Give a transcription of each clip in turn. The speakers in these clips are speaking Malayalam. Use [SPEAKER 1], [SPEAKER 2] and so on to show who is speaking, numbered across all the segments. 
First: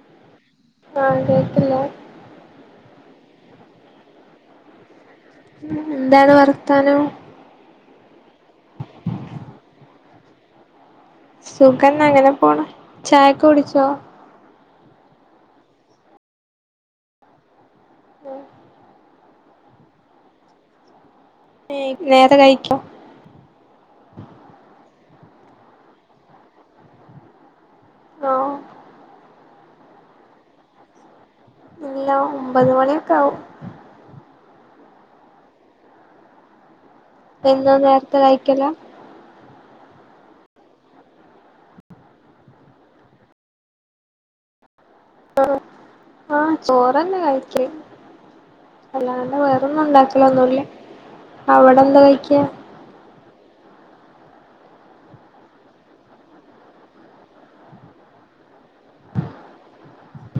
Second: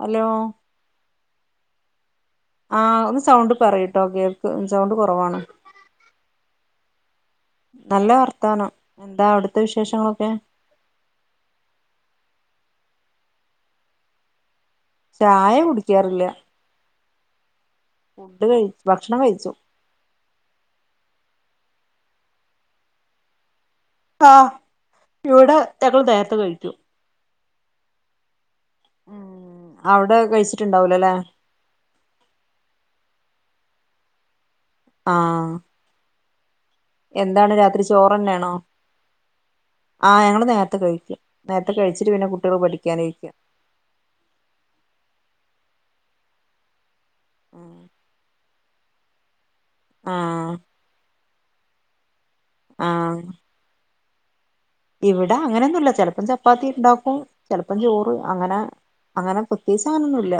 [SPEAKER 1] ഹലോ
[SPEAKER 2] കേട്ടില്ല
[SPEAKER 1] ആ ഒന്ന് സൗണ്ട് പറയ് ട്ടോ ഓക്കെ സൗണ്ട് കൊറ
[SPEAKER 2] എന്താണ് വർത്താനം
[SPEAKER 1] നല്ല വർത്താനം എന്താ അവിടുത്തെ വിശേഷങ്ങളൊക്കെ
[SPEAKER 2] സുഖന്ന അങ്ങനെ പോന്ന് ചായക്കെ കുടിച്ചോ
[SPEAKER 1] ചായ കുടിക്കാറില്ല ഫുഡ് കഴിച്ചു ഭക്ഷണം കഴിച്ചു
[SPEAKER 2] നേത കഴിക്ക
[SPEAKER 1] ആഹ് ഇവിടെ ഞങ്ങള് നേരത്തെ കഴിക്കും
[SPEAKER 2] ആഹ
[SPEAKER 1] ഉം അവിടെ കഴിച്ചിട്ടുണ്ടാവൂലല്ലെ
[SPEAKER 2] ഇല്ല ഒമ്പത് മണിയൊക്കെ ആവും
[SPEAKER 1] ആഹ എന്താണ്
[SPEAKER 2] എന്നും
[SPEAKER 1] രാത്രി
[SPEAKER 2] നേരത്തെ
[SPEAKER 1] ചോറന്നെയണോ
[SPEAKER 2] കഴിക്കല
[SPEAKER 1] ആഹ് ഞങ്ങള് നേരത്തെ കഴിക്കും നേരത്തെ കഴിച്ചിട്ട് പിന്നെ കുട്ടികള് പഠിക്കാനിരിക്കും
[SPEAKER 2] ആഹ ചോറന്നെ കഴിക്ക അല്ലാണ്ട് വേറൊ ന്നും
[SPEAKER 1] ആഹ്
[SPEAKER 2] ഉണ്ടാക്കലൊന്നുല്ല അവിടെ എന്താ കഴിക്ക
[SPEAKER 1] ആഹ ഇവിടെ അങ്ങനെന്നുംല്ല ചെലപ്പം ചപ്പാത്തി ഇണ്ടാക്കും ചെലപ്പം ചോറ് അങ്ങനെ അങ്ങനെ പ്രത്യേകിച്ചങ്ങനൊന്നുല്ല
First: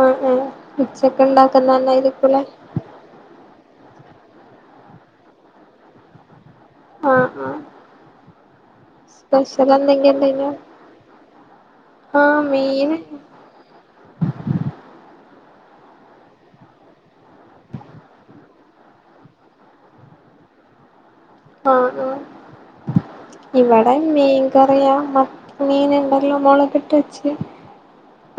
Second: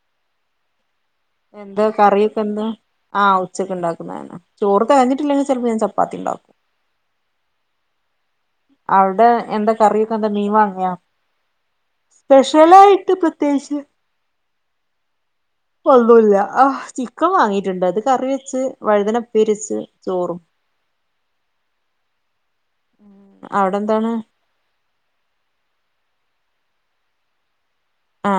[SPEAKER 2] ആ ആ ഉച്ചക്ക്
[SPEAKER 1] എന്താ കറിയൊക്കെ
[SPEAKER 2] ഉണ്ടാക്കുന്നന്നായിരിക്കുലെ
[SPEAKER 1] എന്താ ആഹ് ഉച്ചക്ക് ഉണ്ടാക്കുന്നത ചോറ് തി കഞ്ഞിട്ടില്ലെങ്കിൽ ചിലപ്പോ ഞൻ ചപ്പാത്തി ഉണ്ടാക്കും
[SPEAKER 2] ആ ആ
[SPEAKER 1] അവിടെ എന്താ കറിയൊക്കെ എന്താ മീൻ
[SPEAKER 2] ഉണ്ടേനോ
[SPEAKER 1] വാങ്ങിയോ?
[SPEAKER 2] ആഹ് മീന്
[SPEAKER 1] സ്പെഷ്യലായിട്ട് പ്രത്യേകിച്ച്
[SPEAKER 2] [inaudible]
[SPEAKER 1] ഒന്നൂല്ല ആ ചിക്കൻ വാങ്ങിട്ടുണ്ട് അത് കറി വെച്ച് വഴുതനപ്പേരി വച്ച് ചോറും
[SPEAKER 2] ആ ആ
[SPEAKER 1] അവിടെ
[SPEAKER 2] ഇവിടെ
[SPEAKER 1] എന്താണ്
[SPEAKER 2] മീൻകറിയാ ആ മീൻ ഉണ്ടല്ലോ മുളകിട്ട് വെച്ച്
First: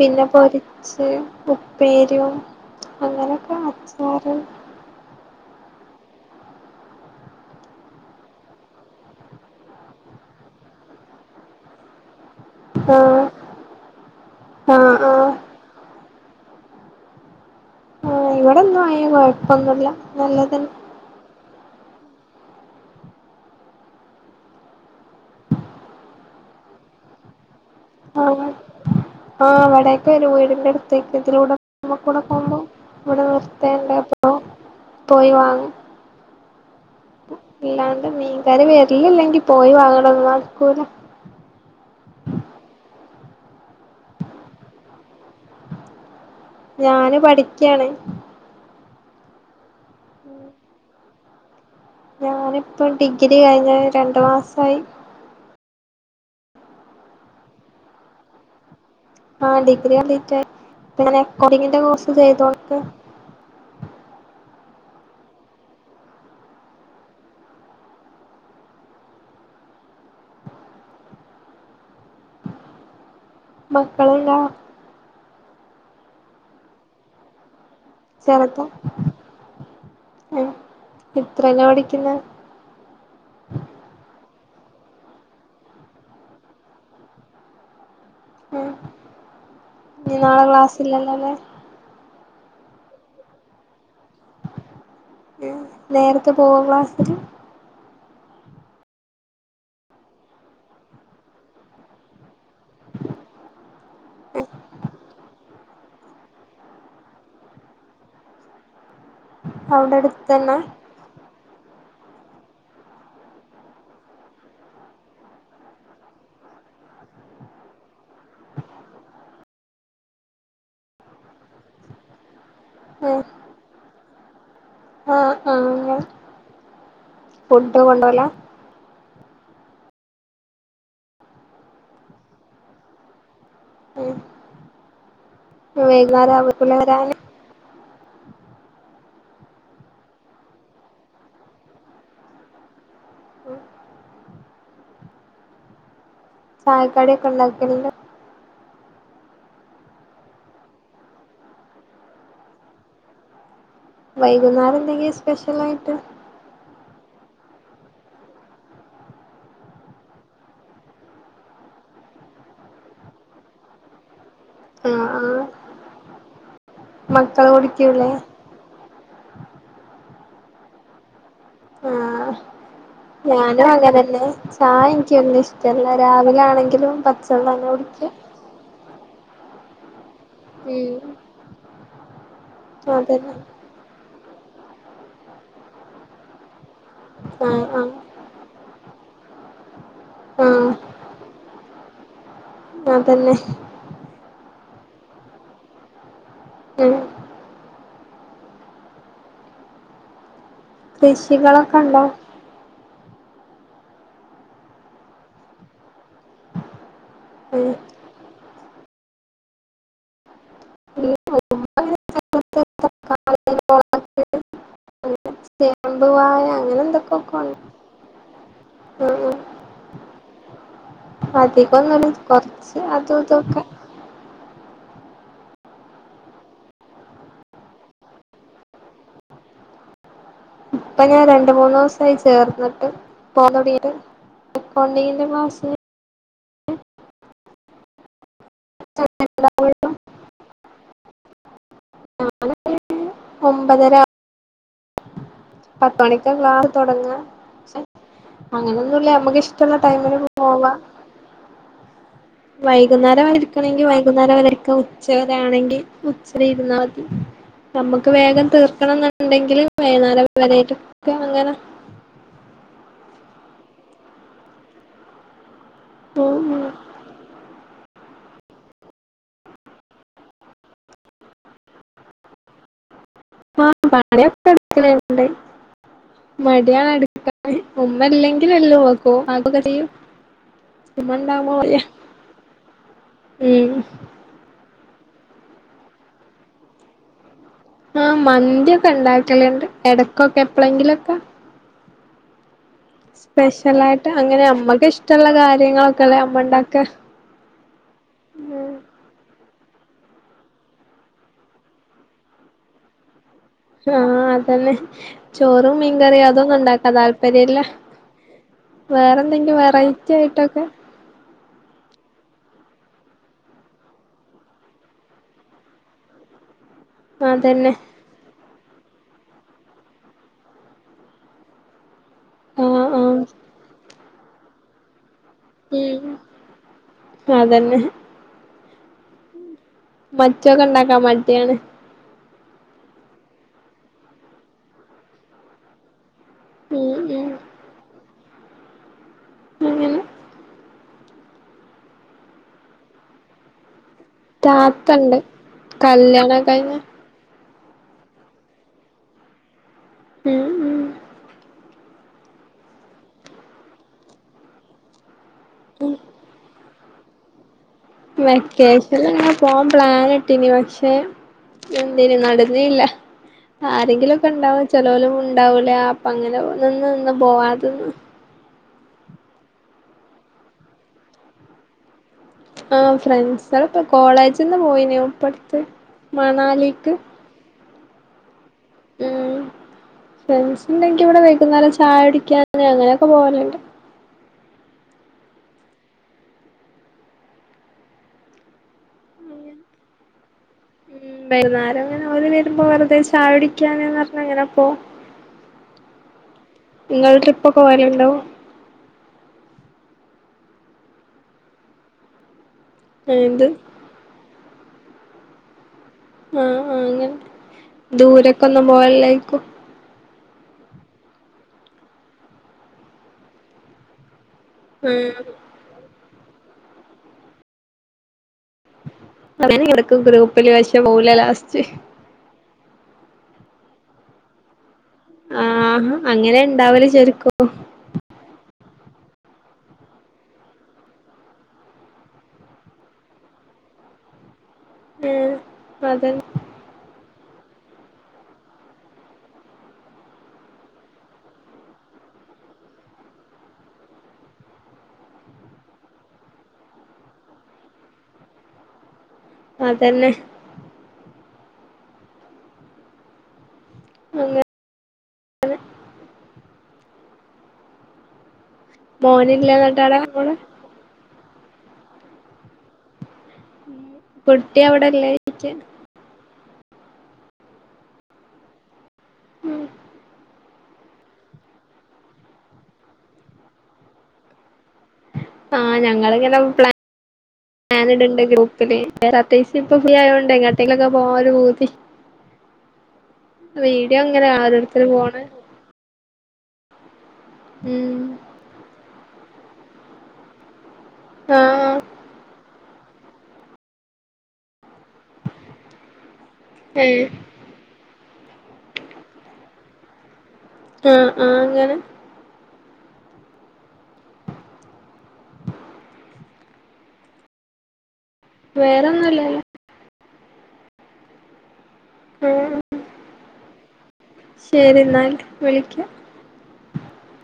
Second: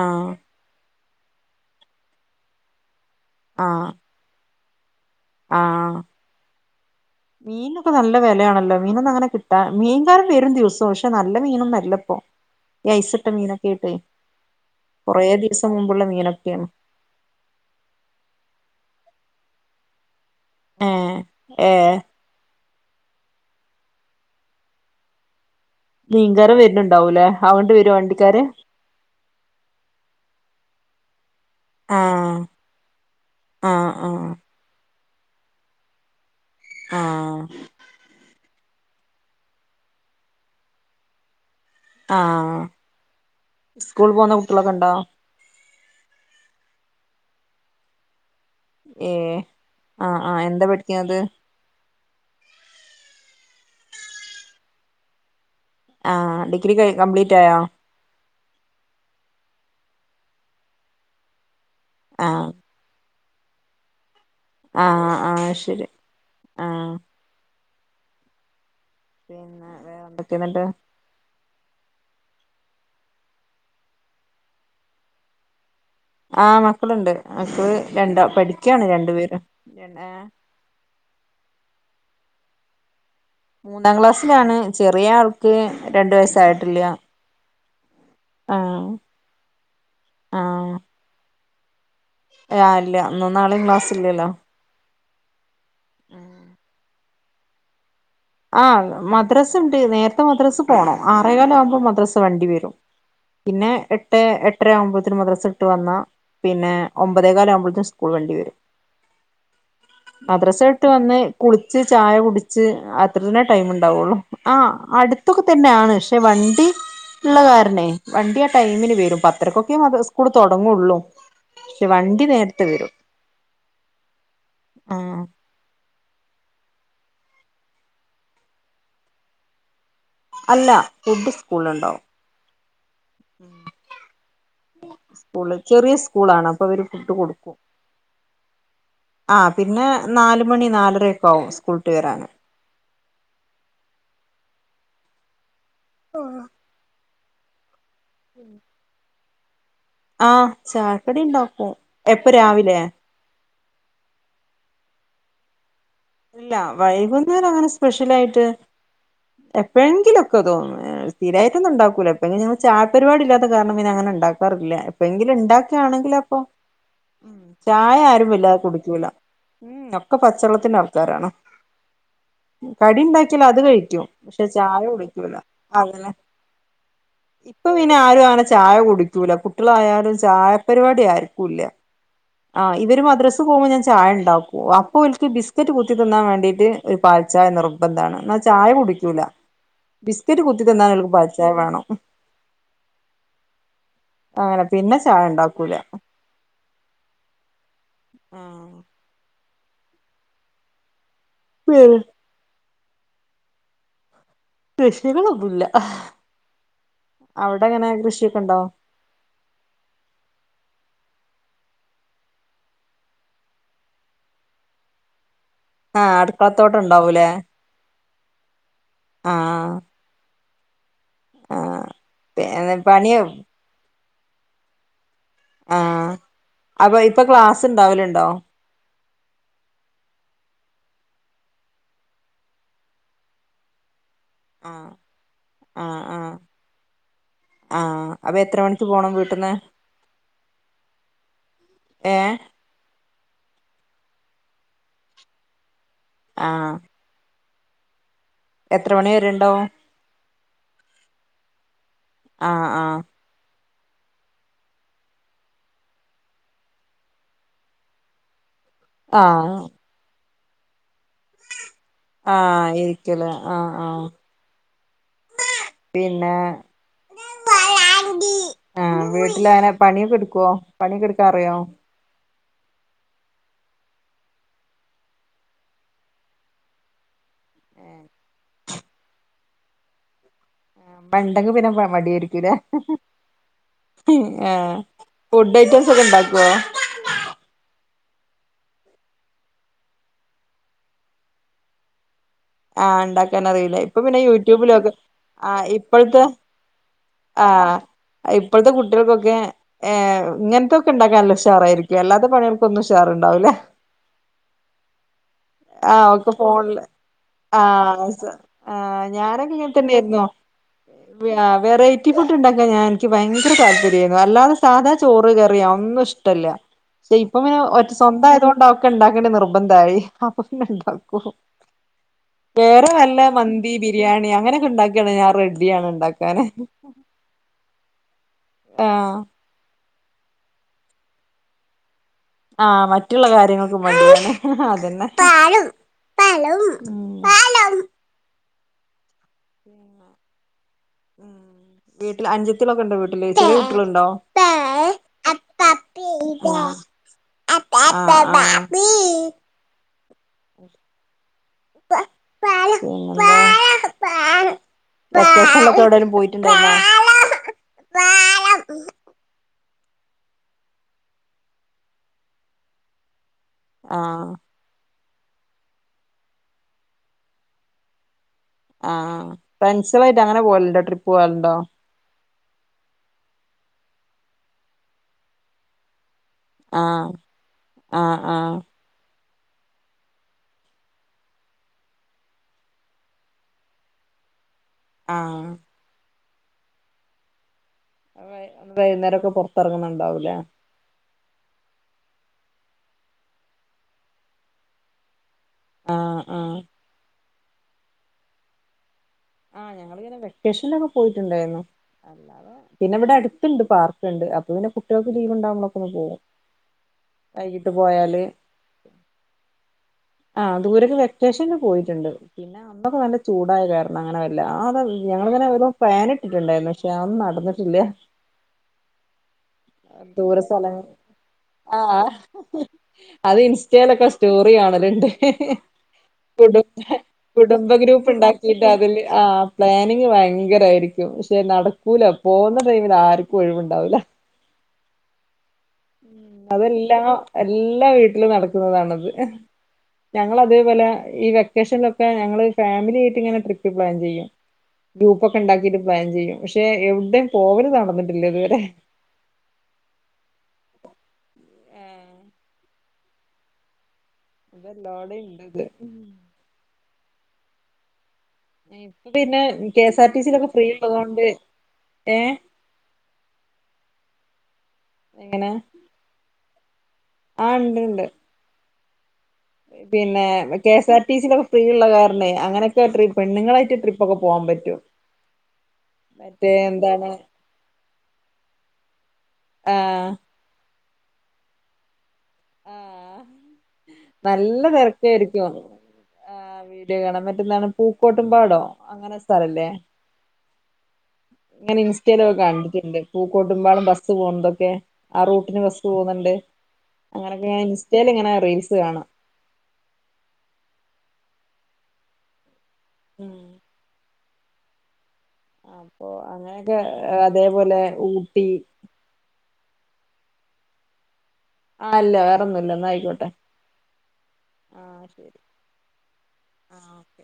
[SPEAKER 2] പിന്നെ പൊരിച്ച് അ ഉപ്പേരിയും അങ്ങനെയൊക്കെ
[SPEAKER 1] ആഹ്
[SPEAKER 2] അച്ചാറ്
[SPEAKER 1] ആഹ്
[SPEAKER 2] [inaudible]
[SPEAKER 1] മീനൊക്കെ നല്ല വിലയാണല്ലോ മീനൊന്നും അങ്ങനെ കിട്ടാ മീൻകാര് വരും ദിവസവും പക്ഷെ നല്ല മീനൊന്നും അല്ലപ്പോ ഈ
[SPEAKER 2] ആഹ്
[SPEAKER 1] ഐസിട്ട മീനൊക്കെ ആയിട്ട്
[SPEAKER 2] ആഹ്
[SPEAKER 1] കുറെ
[SPEAKER 2] ആഹ്
[SPEAKER 1] ദിവസം മുമ്പുള്ള മീനൊക്കെ ഇല്യ
[SPEAKER 2] ആഹ് ഇവിടെന്നും ആ കൊഴപ്പൊന്നുല്ല നല്ലതന്നെ
[SPEAKER 1] ഏ മീങ്കാരൻ വരണണ്ടാവൂലേ
[SPEAKER 2] ആ ആ് അവിടെയൊക്കെ വരു വീഹടിന്റെ അടുത്തതിലൂടെ നമ്മുക്കൂടെ
[SPEAKER 1] ആഹ്
[SPEAKER 2] പോകുമ്പോ ഇവിടെ
[SPEAKER 1] ആഹ് ആഹ്
[SPEAKER 2] നിർത്തും [unintelligible] പോയി വാങ്ങാ
[SPEAKER 1] ആഹ്
[SPEAKER 2] ഇല്ലാണ്ട് മീൻകാര് വരിലില്ലെങ്കി പോയി വാങ്ങലൊന്നും നടക്കൂല
[SPEAKER 1] ആഹ്സ്കൂൾ പോകുന്ന കുട്ടികളൊക്കെ ഉണ്ടോ?
[SPEAKER 2] ഞാന് പഠിക്കാണ്
[SPEAKER 1] ഏ ആഹ് ആഹ് എന്താ പഠിക്ക ണ? ത്
[SPEAKER 2] ഞാനിപ്പോൊ ഡിഗ്രി കഴിഞ്ഞ രണ്ടു മാസമായി
[SPEAKER 1] ആ ഡിഗ്രി കംപ്ലീറ്റ് ആയോ?
[SPEAKER 2] ആ ഡിഗ്രി കംപ്ലീറ്റ് ആയി. പിന്നെ അക്കൗണ്ടിങ്ങിന്റെ കോഴ്സ്
[SPEAKER 1] ആഹ്
[SPEAKER 2] ചെയ്തോണ്ട്
[SPEAKER 1] ആഹ് ആഹ് ശരി ആഗ് ഉം ഉം എന്തൊക്കെയന്നിട്ട്?
[SPEAKER 2] മക്കളില്ലാ
[SPEAKER 1] ആ മക്കളുണ്ട് മക്കള് രണ്ടോ
[SPEAKER 2] ചെറുത
[SPEAKER 1] പഠിക്കാണ് രണ്ടു പേരും പിന്നെ
[SPEAKER 2] പിന്നെ
[SPEAKER 1] മൂന്നാം ക്ലാസ്സിലാണ് ചെറിയ ആൾക്ക് രണ്ടു വയസായിട്ടില്ല
[SPEAKER 2] ഉം ഇനി നാളെ ക്ലാസ്സില്ലല്ലോല്ലേ
[SPEAKER 1] ആ അല്ല ഇന്നും നാളെംക്ലാസില്ല
[SPEAKER 2] നേരത്തെ പോവാ ക്ലാസ്സിില്
[SPEAKER 1] ആഹ് മദ്രസ ഉണ്ട് നേരത്തെ മദ്രസ പോണം ആറേക്കാല് ആവുമ്പോൾ മദ്രസ വണ്ടി വരും. പിന്നെ എട്ട് എട്ടര ആവുമ്പോത്തന് മദ്രസ വിട്ട് വന്നാ പിന്നെ ഒമ്പതേകാല് ആവുമ്പോത്ത് സ്കൂൾ വണ്ടി വരും
[SPEAKER 2] അവിടെ അടുത്തന്നെ
[SPEAKER 1] മദ്രസ വിട്ട് വന്ന് കുളിച്ച് ചായ കുടിച്ച് അ അത്ര തന്നെ ടൈം ഉണ്ടാവുള്ളൂ. ആ അടുത്തൊക്കെ തന്നെയാണ് പക്ഷെ വണ്ടി ഉള്ള കാരണേ വണ്ടി ആ ടൈമിന് വരും പത്തരക്കൊക്കെ മദ്ര സ്കൂള് തുടങ്ങുള്ളൂ പക്ഷെ വണ്ടി നേർത്ത് വരും
[SPEAKER 2] ഉം
[SPEAKER 1] ആ
[SPEAKER 2] ആഹ് ആ ഫുഡ് കൊണ്ടോലാ
[SPEAKER 1] അല്ല ഫുഡ് സ്കൂള്ല്ണ്ടാവും.
[SPEAKER 2] ഉം
[SPEAKER 1] സ്കൂള് ചെറിയ
[SPEAKER 2] വൈകുന്നേരം
[SPEAKER 1] സ്കൂളാണ് അപ്പൊ
[SPEAKER 2] ആവൂലേ
[SPEAKER 1] അവര് ഫുഡ്
[SPEAKER 2] വരാന്
[SPEAKER 1] കൊടുക്കും.
[SPEAKER 2] [inaudible]
[SPEAKER 1] ആ പിന്നെ നാല് മണി നാലരയക്കെ ആവും സ്കൂളിട്ട് വരാന്
[SPEAKER 2] ഉം ചായക്കടി ഒക്കെ ഉണ്ടാക്കലണ്ട്
[SPEAKER 1] ഉം ആഹ ചക്കടി ഉണ്ടാക്കും എപ്പ രാവിലെ
[SPEAKER 2] വൈകുന്നേരം എന്തെങ്കും സ്പെഷ്യൽ ആയിട്ട്
[SPEAKER 1] ഇല്ല വൈകുന്നേരം അങ്ങനെ സ്പെഷ്യല ആയിട്ട് എപ്പോഴങ്കിലുംക്കെതോ സ്ഥരട്ടൊന്ന ഉണ്ടാക്കൂലോ എപ്പോിലും ചാായപരിപാടി ഇല്ലാത്ത കാരണം പിെ അങ്ങനെ ഉണ്ടാക്ക ില്ല ഇപ്പ
[SPEAKER 2] ആഹ്
[SPEAKER 1] എങ്കിലും
[SPEAKER 2] ആഹ്
[SPEAKER 1] ഉണ്ടാക്കയാണെങ്കിൽ അപ്പൊ ഉ
[SPEAKER 2] മക്കള്
[SPEAKER 1] ചായ
[SPEAKER 2] കുടിക്കൂലേ
[SPEAKER 1] ആാരും വല്ലാതെ കുടിക്കൂല ഉം ഒക്കെ പച്ചെള്ളത്തിന്റെ ആൾക്കാരാണോ
[SPEAKER 2] ആഹ്
[SPEAKER 1] കടി ഉണ്ടാക്കിയൽ അത്
[SPEAKER 2] ഞാനും
[SPEAKER 1] കഴിക്കും
[SPEAKER 2] അങ്ങനെന്നെ
[SPEAKER 1] പക്ഷെ ചായ
[SPEAKER 2] എനിക്ക്
[SPEAKER 1] കുടിക്കൂല
[SPEAKER 2] വല്യ ഇഷ്ടല്ല
[SPEAKER 1] അങ്ങനെ
[SPEAKER 2] രാവിലെ ആണെങ്കിലും പച്ചവെള്ളം
[SPEAKER 1] ഇപ്പൊ
[SPEAKER 2] തന്നെ
[SPEAKER 1] പിന്നെ
[SPEAKER 2] കുടിക്ക
[SPEAKER 1] ആരും അങ്ങനെ ചായ കുടിക്കൂല കുട്ടികളായാലും ചായ പരിപാടി
[SPEAKER 2] ഉം
[SPEAKER 1] ആയിരിക്കൂല്ല ആ ഇവര്
[SPEAKER 2] അതന്നെ
[SPEAKER 1] മദ്രസ് പോകുമ്പോൾ ഞാൻ ചായ ഉണ്ടാവും ഓ അപ്പൊ എനിക്ക് ബിസ്ക്കറ്റ് കുത്തിതിന്നാൻ വേണ്ടീട്ട് ഒരു പാൽചായ
[SPEAKER 2] ആഹ് ആഹ്
[SPEAKER 1] നിർബന്ധമാണ് എന്നാ ചായ കുടിക്കൂല ബിസ്ക്കറ്റ് കുത്തിത്
[SPEAKER 2] ആഹ്
[SPEAKER 1] എന്താ നിങ്ങക്ക് പാച്ചായ വേണം
[SPEAKER 2] അതന്നെ
[SPEAKER 1] അങ്ങനെ പിന്നെ ചായ ഉണ്ടാക്കൂല
[SPEAKER 2] ഉം
[SPEAKER 1] ആഹ
[SPEAKER 2] കൃഷികളൊക്കെ
[SPEAKER 1] വേറെ
[SPEAKER 2] ഉണ്ടോ
[SPEAKER 1] കൃഷികൊന്നുമല്ല അവിടെ
[SPEAKER 2] ഉം
[SPEAKER 1] എങ്ങനെ കൃഷിയൊക്കെ ഉണ്ടോ
[SPEAKER 2] ഓ ചേമ്പ്
[SPEAKER 1] ആഹ
[SPEAKER 2] വാഴ അങ്ങനെ
[SPEAKER 1] അടുക്കളത്തോട്ട്ുണ്ടാവൂലേ
[SPEAKER 2] എന്തൊക്കൊക്കെ ഉണ്ട് ഉം
[SPEAKER 1] ആഹ
[SPEAKER 2] അധികംൊന്നള്ള
[SPEAKER 1] പിന്നെ
[SPEAKER 2] കൊറച്ച്
[SPEAKER 1] പണി
[SPEAKER 2] അതും ഇതൊക്കെ
[SPEAKER 1] ആഹ അപ്പൊ ഇപ്പൊ ക്ലാസ്സ് ഇണ്ടാവലുണ്ടോ
[SPEAKER 2] ഇപ്പൊ ഞാൻ രണ്ട മൂന്ന്ു ദിവസയി ചേർന്നിട്ട് പോന്നോടീ അക്കൗണ്ടിങ്ങിന്റെ മാസ്
[SPEAKER 1] ആഹ അപ്പൊ എത്ര മണിക്ക് പോണം വീട്ടന്ന് എ
[SPEAKER 2] ഒമ്പതര പത്ത് മണിക്കാ ക്ലാസ്
[SPEAKER 1] ആഹ്
[SPEAKER 2] തുടങ്ങ
[SPEAKER 1] എത്ര മണി
[SPEAKER 2] അങ്ങനെന്നുമല്ല
[SPEAKER 1] വരെ
[SPEAKER 2] നമ്മക്ക്
[SPEAKER 1] ഉണ്ടാവും
[SPEAKER 2] ഇഷ്ടമുള്ള ടൈമില് പോവാ
[SPEAKER 1] ആഹ് ആഹ്
[SPEAKER 2] വൈകുന്നേരം ആയിരിക്കും ണെങ്കി വൈകുന്നേരം വരൊക്കെ ഉച്ചവരെ ആണെങ്കിൽ ഉച്ചരെ ഇരുന്നാൽ മതി നമ്മുക്ക് വേഗം തീർക്കണം
[SPEAKER 1] ആഹ്
[SPEAKER 2] എന്നുണ്ടെങ്കിൽ വൈകനേര വരട്ട അങ്ങനെ
[SPEAKER 1] ആഹ ഇരിക്കല ആഹ ആഹ
[SPEAKER 2] പോവും
[SPEAKER 1] പിന്നെന്ത ആഹ വീട്ടില അനെ പണിയൊക്കെ എടുക്കുവോ പണിയൊെടുക്കാറിയോ
[SPEAKER 2] ആഹ് പണൊക്ക എടുക്കണ്ട് മടിയാണ് ഉമ്മല്ലെങ്കില എല്ലോ നക്കോ ആഗ കഥ
[SPEAKER 1] ആ പണ്ടെങ്ക പിന്നെ മടായിരിക്കൂല
[SPEAKER 2] ഉം
[SPEAKER 1] ആഹ ഫുഡ് ഐറ്റംസ് ഒക്കെ ഇണ്ടാക്കുവോ
[SPEAKER 2] ആഹ മന്തിയൊക്കെ ഉണ്ടാക്കലണ്ട് ഇടക്കൊക്കെ എപ്പഴെങ്കിലുംൊക്കെ
[SPEAKER 1] ആഹ ഉണ്ടാക്കാൻ അറിയില്ല ഇപ്പൊ പിന്നെ
[SPEAKER 2] അങ്ങനെ അമ്മക്ക്
[SPEAKER 1] യൂട്യൂബിലൊക്കെ
[SPEAKER 2] ഇഷ്ടമുള്ള
[SPEAKER 1] ആ
[SPEAKER 2] കാര്യങ്ങളൊക്കെല്ലേ
[SPEAKER 1] ഇപ്പോഴത്തെ
[SPEAKER 2] അമ്മ ഉണ്ടാക്ക
[SPEAKER 1] ആഹ ഇപ്പോഴത്തെ കുട്ടികൾക്കൊക്കെ ഏഹ ഇങ്ങനത്തെൊ ഒക്കെ ഉണ്ടാക്കാനല്ല ഷാർായിരിക്കും അല്ലാത്ത പണികൾക്കൊന്നും ഷാർണ്ടാവൂല്ലേ
[SPEAKER 2] ആഹ അതന്നെ ചോറും
[SPEAKER 1] ആഹ്
[SPEAKER 2] മീൻകറിയും
[SPEAKER 1] ഒക്കെ
[SPEAKER 2] അതൊന്നും
[SPEAKER 1] ഫോണില്
[SPEAKER 2] ഉണ്ടാക്കാ താല്പര്യം ഇല്ല
[SPEAKER 1] ആഹ് ആഹ്
[SPEAKER 2] വേറെ
[SPEAKER 1] ഞാനൊക്കെ
[SPEAKER 2] എന്തെങ്കിലും
[SPEAKER 1] ഇങ്ങനെ
[SPEAKER 2] വെറൈറ്റി
[SPEAKER 1] തന്നെയായിരുന്നു
[SPEAKER 2] ആയി ട്ടക
[SPEAKER 1] വെറൈറ്റി ഫുഡ് ഉണ്ടാക്ക ഞാൻ എനിക്ക് ഭയങ്കര താല്പര്യ ആായിരുന്നു അല്ലാതെ സാധാ ചോറ് കറിയാ ഒന്നും ഇഷ്ടമല്ല പക്ഷെ ഇപ്പങ്ങനെ
[SPEAKER 2] അതന്നെ
[SPEAKER 1] ഒറ്റ സ്വന്തായത് കൊണ്ട് അതൊക്കെ ഉണ്ടാക്കേണ്ടത് നിർബന്ധായി അവട്ന്ന്ണ്ടാക്കും
[SPEAKER 2] ആഹ്
[SPEAKER 1] വേറെ
[SPEAKER 2] ആഹ്
[SPEAKER 1] വല്ല മന്തി ബിരി ബിരിയാണി അങ്ങനെക്കെ ഇണ്ടാക്കാണെ ഞാൻ റെഡ്ഡിയാണ്
[SPEAKER 2] ഉം
[SPEAKER 1] ഇണ്ടാക്കാന്
[SPEAKER 2] അതന്നെ
[SPEAKER 1] ആ
[SPEAKER 2] മറ്റെ ഒക്കെ ഇണ്ടാക്കാൻ മട്യാണ്
[SPEAKER 1] ആ മറ്റുള്ള കാര്യങ്ങൾക്കും മടിയാണ് അതന്നെ പാലവും
[SPEAKER 2] ഉം ഉം
[SPEAKER 1] പാലം
[SPEAKER 2] അങ്ങനെ
[SPEAKER 1] പിന്നെ ഉം വീട്ടിൽ അഞ്ചത്ത്യാളൊക്കെണ്ടോ വീട്ടില് ചെറി
[SPEAKER 2] താത്തണ്ട് കല്ല്യാണം കഴിഞ്ഞ
[SPEAKER 1] അ ആ
[SPEAKER 2] ഉം ഉം
[SPEAKER 1] പിന്നെന്താ വെക്കേഷൻലൊക്കെ എവിടേലും പോയിട്ടുണ്ടായിര്ന്നോ
[SPEAKER 2] വെക്കേഷൻലങ്ങനെ പോ പ്ലാൻ ഇട്ടീനി പക്ഷെ എന്തിന് നടന്നീല്ല
[SPEAKER 1] ആഹ്
[SPEAKER 2] ആരെങ്കിലൊക്കെണ്ടാവും ചെലോല് ഉണ്ടാവൂല അപ്പങ്ങനെ നിന്ന് നിന്ന് പോവാതെന്ന്
[SPEAKER 1] ആ ഫ്രൻസളായിട്ട് അങ്ങനെ പോവാല്ണ്ടോ ട്രിപ്പ് പോവല്ണ്ടോ
[SPEAKER 2] ആ ഫ്രണ്ട്സാളൊക്കെ കോളേജിന്ന് പോയീനു ഇപ്പട്ത്ത് മണാലിക്ക്
[SPEAKER 1] ആ ആ
[SPEAKER 2] ഊം ഫ്രണ്ട്സ്ണ്ടെങ്കി ഇവിടെ വൈകുന്നേരം ചായ കുടിക്കാൻ അങ്ങനെക്കെ പോവല്ണ്ട്
[SPEAKER 1] ആ അവടെ വൈകുന്നേരൊക്കെ പൊർത്തർങ്ങ്ണാണ്ടാവൂലേ
[SPEAKER 2] ഉം വൈന്നേരം അങ്ങനെ ഓല് വരുമ്പോ വെറുത ചായ കുടിക്കാന് ന്ന് പറഞ്ഞ് അങ്ങനെ പോകും
[SPEAKER 1] ആ
[SPEAKER 2] ഇങ്ങൾ ട്രിപ്പൊക്കെ പോവല്ണ്ടോ
[SPEAKER 1] ആ ഞങ്ങളിങ്ങനെ വെക്കേഷനിലൊക്കെ പോയിട്ടുണ്ടായിരുന്നു പിന്നെ ഇവിടെ
[SPEAKER 2] എന്ത്
[SPEAKER 1] അടുത്ത്ണ്ട് പാർക്ക്ണ്ട് അത് പിന്നെ കുട്ട്യാൾക്ക് ലീവ്ണ്ടാവ്മ്പൾ
[SPEAKER 2] ആ അ അങ്ങനെ
[SPEAKER 1] പോയാല്
[SPEAKER 2] ദൂരെക്കൊന്നും പോവലില്ലായിരിക്കും
[SPEAKER 1] ആ ദൂരേക്ക് വെക്കേഷൻല് പോയിട്ടുണ്ട് പിന്നെ അന്നൊക്കെ നല്ല ചൂടായ കാരണം അങ്ങനെ വെ [unintelligible] അതാ
[SPEAKER 2] ആഹ്
[SPEAKER 1] ഞങ്ങളിങ്ങനെ ഓരോ പ്ലാനിട്ടിട്ടുണ്ടായിരുന്നു പക്ഷെ അതൊന്നും നടന്നിട്ടില്ല
[SPEAKER 2] [unintelligible] എടക്കും
[SPEAKER 1] ദൂര
[SPEAKER 2] ഗ്രൂപ്പില് പക്ഷെ
[SPEAKER 1] സ്ഥലങ്ങൾ
[SPEAKER 2] പോവൂല ലാസ്റ്റ്
[SPEAKER 1] ആഹ് അത് ഇൻസ്റ്റേലൊക്കെ സ്റ്റോറിയാ ക്കല്ണ്ട്
[SPEAKER 2] ആഹ് അങ്ങനെ
[SPEAKER 1] കുടുംബ
[SPEAKER 2] ഇണ്ടാവല് ശരിക്കും
[SPEAKER 1] കുടുംബ ഗ്രൂപ്പ് ഉണ്ടാ [unintelligible] ആ പ്ലാനിങ് ഭയങ്കരായിരിക്കും പക്ഷെ നടക്കൂല പോണ ടൈമിൽ ആർക്കും ഒഴിവ് ണ്ടാവൂല
[SPEAKER 2] ഏഹ് അതെ
[SPEAKER 1] അതെല്ലാം എല്ലാ വീട്ടിലും നടക്കുന്നതാണത് ഞങ്ങളതേപോലെ ഈ വെക്കേഷനിലൊക്കെ ഞങ്ങള് ഫാമിലി ആയിട്ട് ഇങ്ങനെ ട്രിപ്പ് പ്ലാൻ ചെയ്യും ഗ്രൂപ്പൊക്കെ ഇണ്ടാക്കിട്ട് പ്ലാൻ ചെയ്യും പക്ഷെ എവിടേം പോവല് നടന്നിട്ടില്ല ഇതുവരെ
[SPEAKER 2] അതന്നെ
[SPEAKER 1] അതെല്ലാടിം ഇണ്ട് ഇപ്പൊ പിന്നെ
[SPEAKER 2] മോനില്ല എന്നിട്ട്
[SPEAKER 1] കെ
[SPEAKER 2] ആടെ
[SPEAKER 1] എസ് ആർ ടി സി
[SPEAKER 2] മോള്
[SPEAKER 1] ലൊക്കെ ഫ്രീ ഇള്ളതോണ്ട് ഏ
[SPEAKER 2] കുട്ടി അവിടെല്ലേ
[SPEAKER 1] എങ്ങനെ
[SPEAKER 2] ചോയ്ച്ച
[SPEAKER 1] ആ ഇണ്ട്ണ്ട് പിന്നെ കെ എസ് ആർ ടി സിലൊക്കെ ഫ്രീ ഇള്ള കാരണെ അങ്ങനൊക്കെ ട്രി പെണ്ണ്ങ്ങളേറ്റ് ട്രിപ്പൊക്കെ പോവാം. പറ്റും മറ്റേ എന്താണ്?
[SPEAKER 2] ഞാൻ ഇട്ണ്ട് ഗ്രൂപ്പില്. വേറെ അത്യാവശ്യം ഇപ്പൊ ഫ്രീ
[SPEAKER 1] ആഹ്
[SPEAKER 2] ആയോണ്ട് എങ്ങോട്ടേലുഒക്കെ പാല് ഊതി
[SPEAKER 1] ആഹ്
[SPEAKER 2] വീട എങ്ങനെയാ ഓരോരുത്തരും പോണേ?
[SPEAKER 1] ആ വീഡിയോ കാണാൻ മറ്റെന്താണ് പൂക്കോട്ടും പാടോ അങ്ങനെ [unintelligible] ല്ലേ
[SPEAKER 2] ആഹ്
[SPEAKER 1] ഇങ്ങനെ ഇൻസ്റ്റയിലൊക്കെ കാണ്ണ്ട് ണ്ട് പൂക്കോടുമ്പാടം ബസ്സ് പൊവ്ണ്ടോക്കെ ആ റൂട്ടിന് ബസ്സ് പോക്ണ് ണ്ട്.
[SPEAKER 2] ഏഹ്
[SPEAKER 1] അങ്ങനൊക്കെ ഇൻസ്റ്റയില് ഇങ്ങനെ റീൽസ് കാണാം.
[SPEAKER 2] ആ ആ അങ്ങനെ
[SPEAKER 1] ഉമ് അഹ് പ്പൊ അങ്ങനെയൊക്കെ അതേപോലെ ഊ
[SPEAKER 2] വേറൊന്നുല്ലലോ?
[SPEAKER 1] ആഹ് ല്ല വേറൊന്നും ഇല്ല എന്ന ആയിക്കോട്ടെ.
[SPEAKER 2] ശരിന്നാ
[SPEAKER 1] ആഹ്
[SPEAKER 2] [unintelligible]
[SPEAKER 1] ശരി
[SPEAKER 2] വിളിക്കാം.
[SPEAKER 1] ആഹ് ഓക്കെ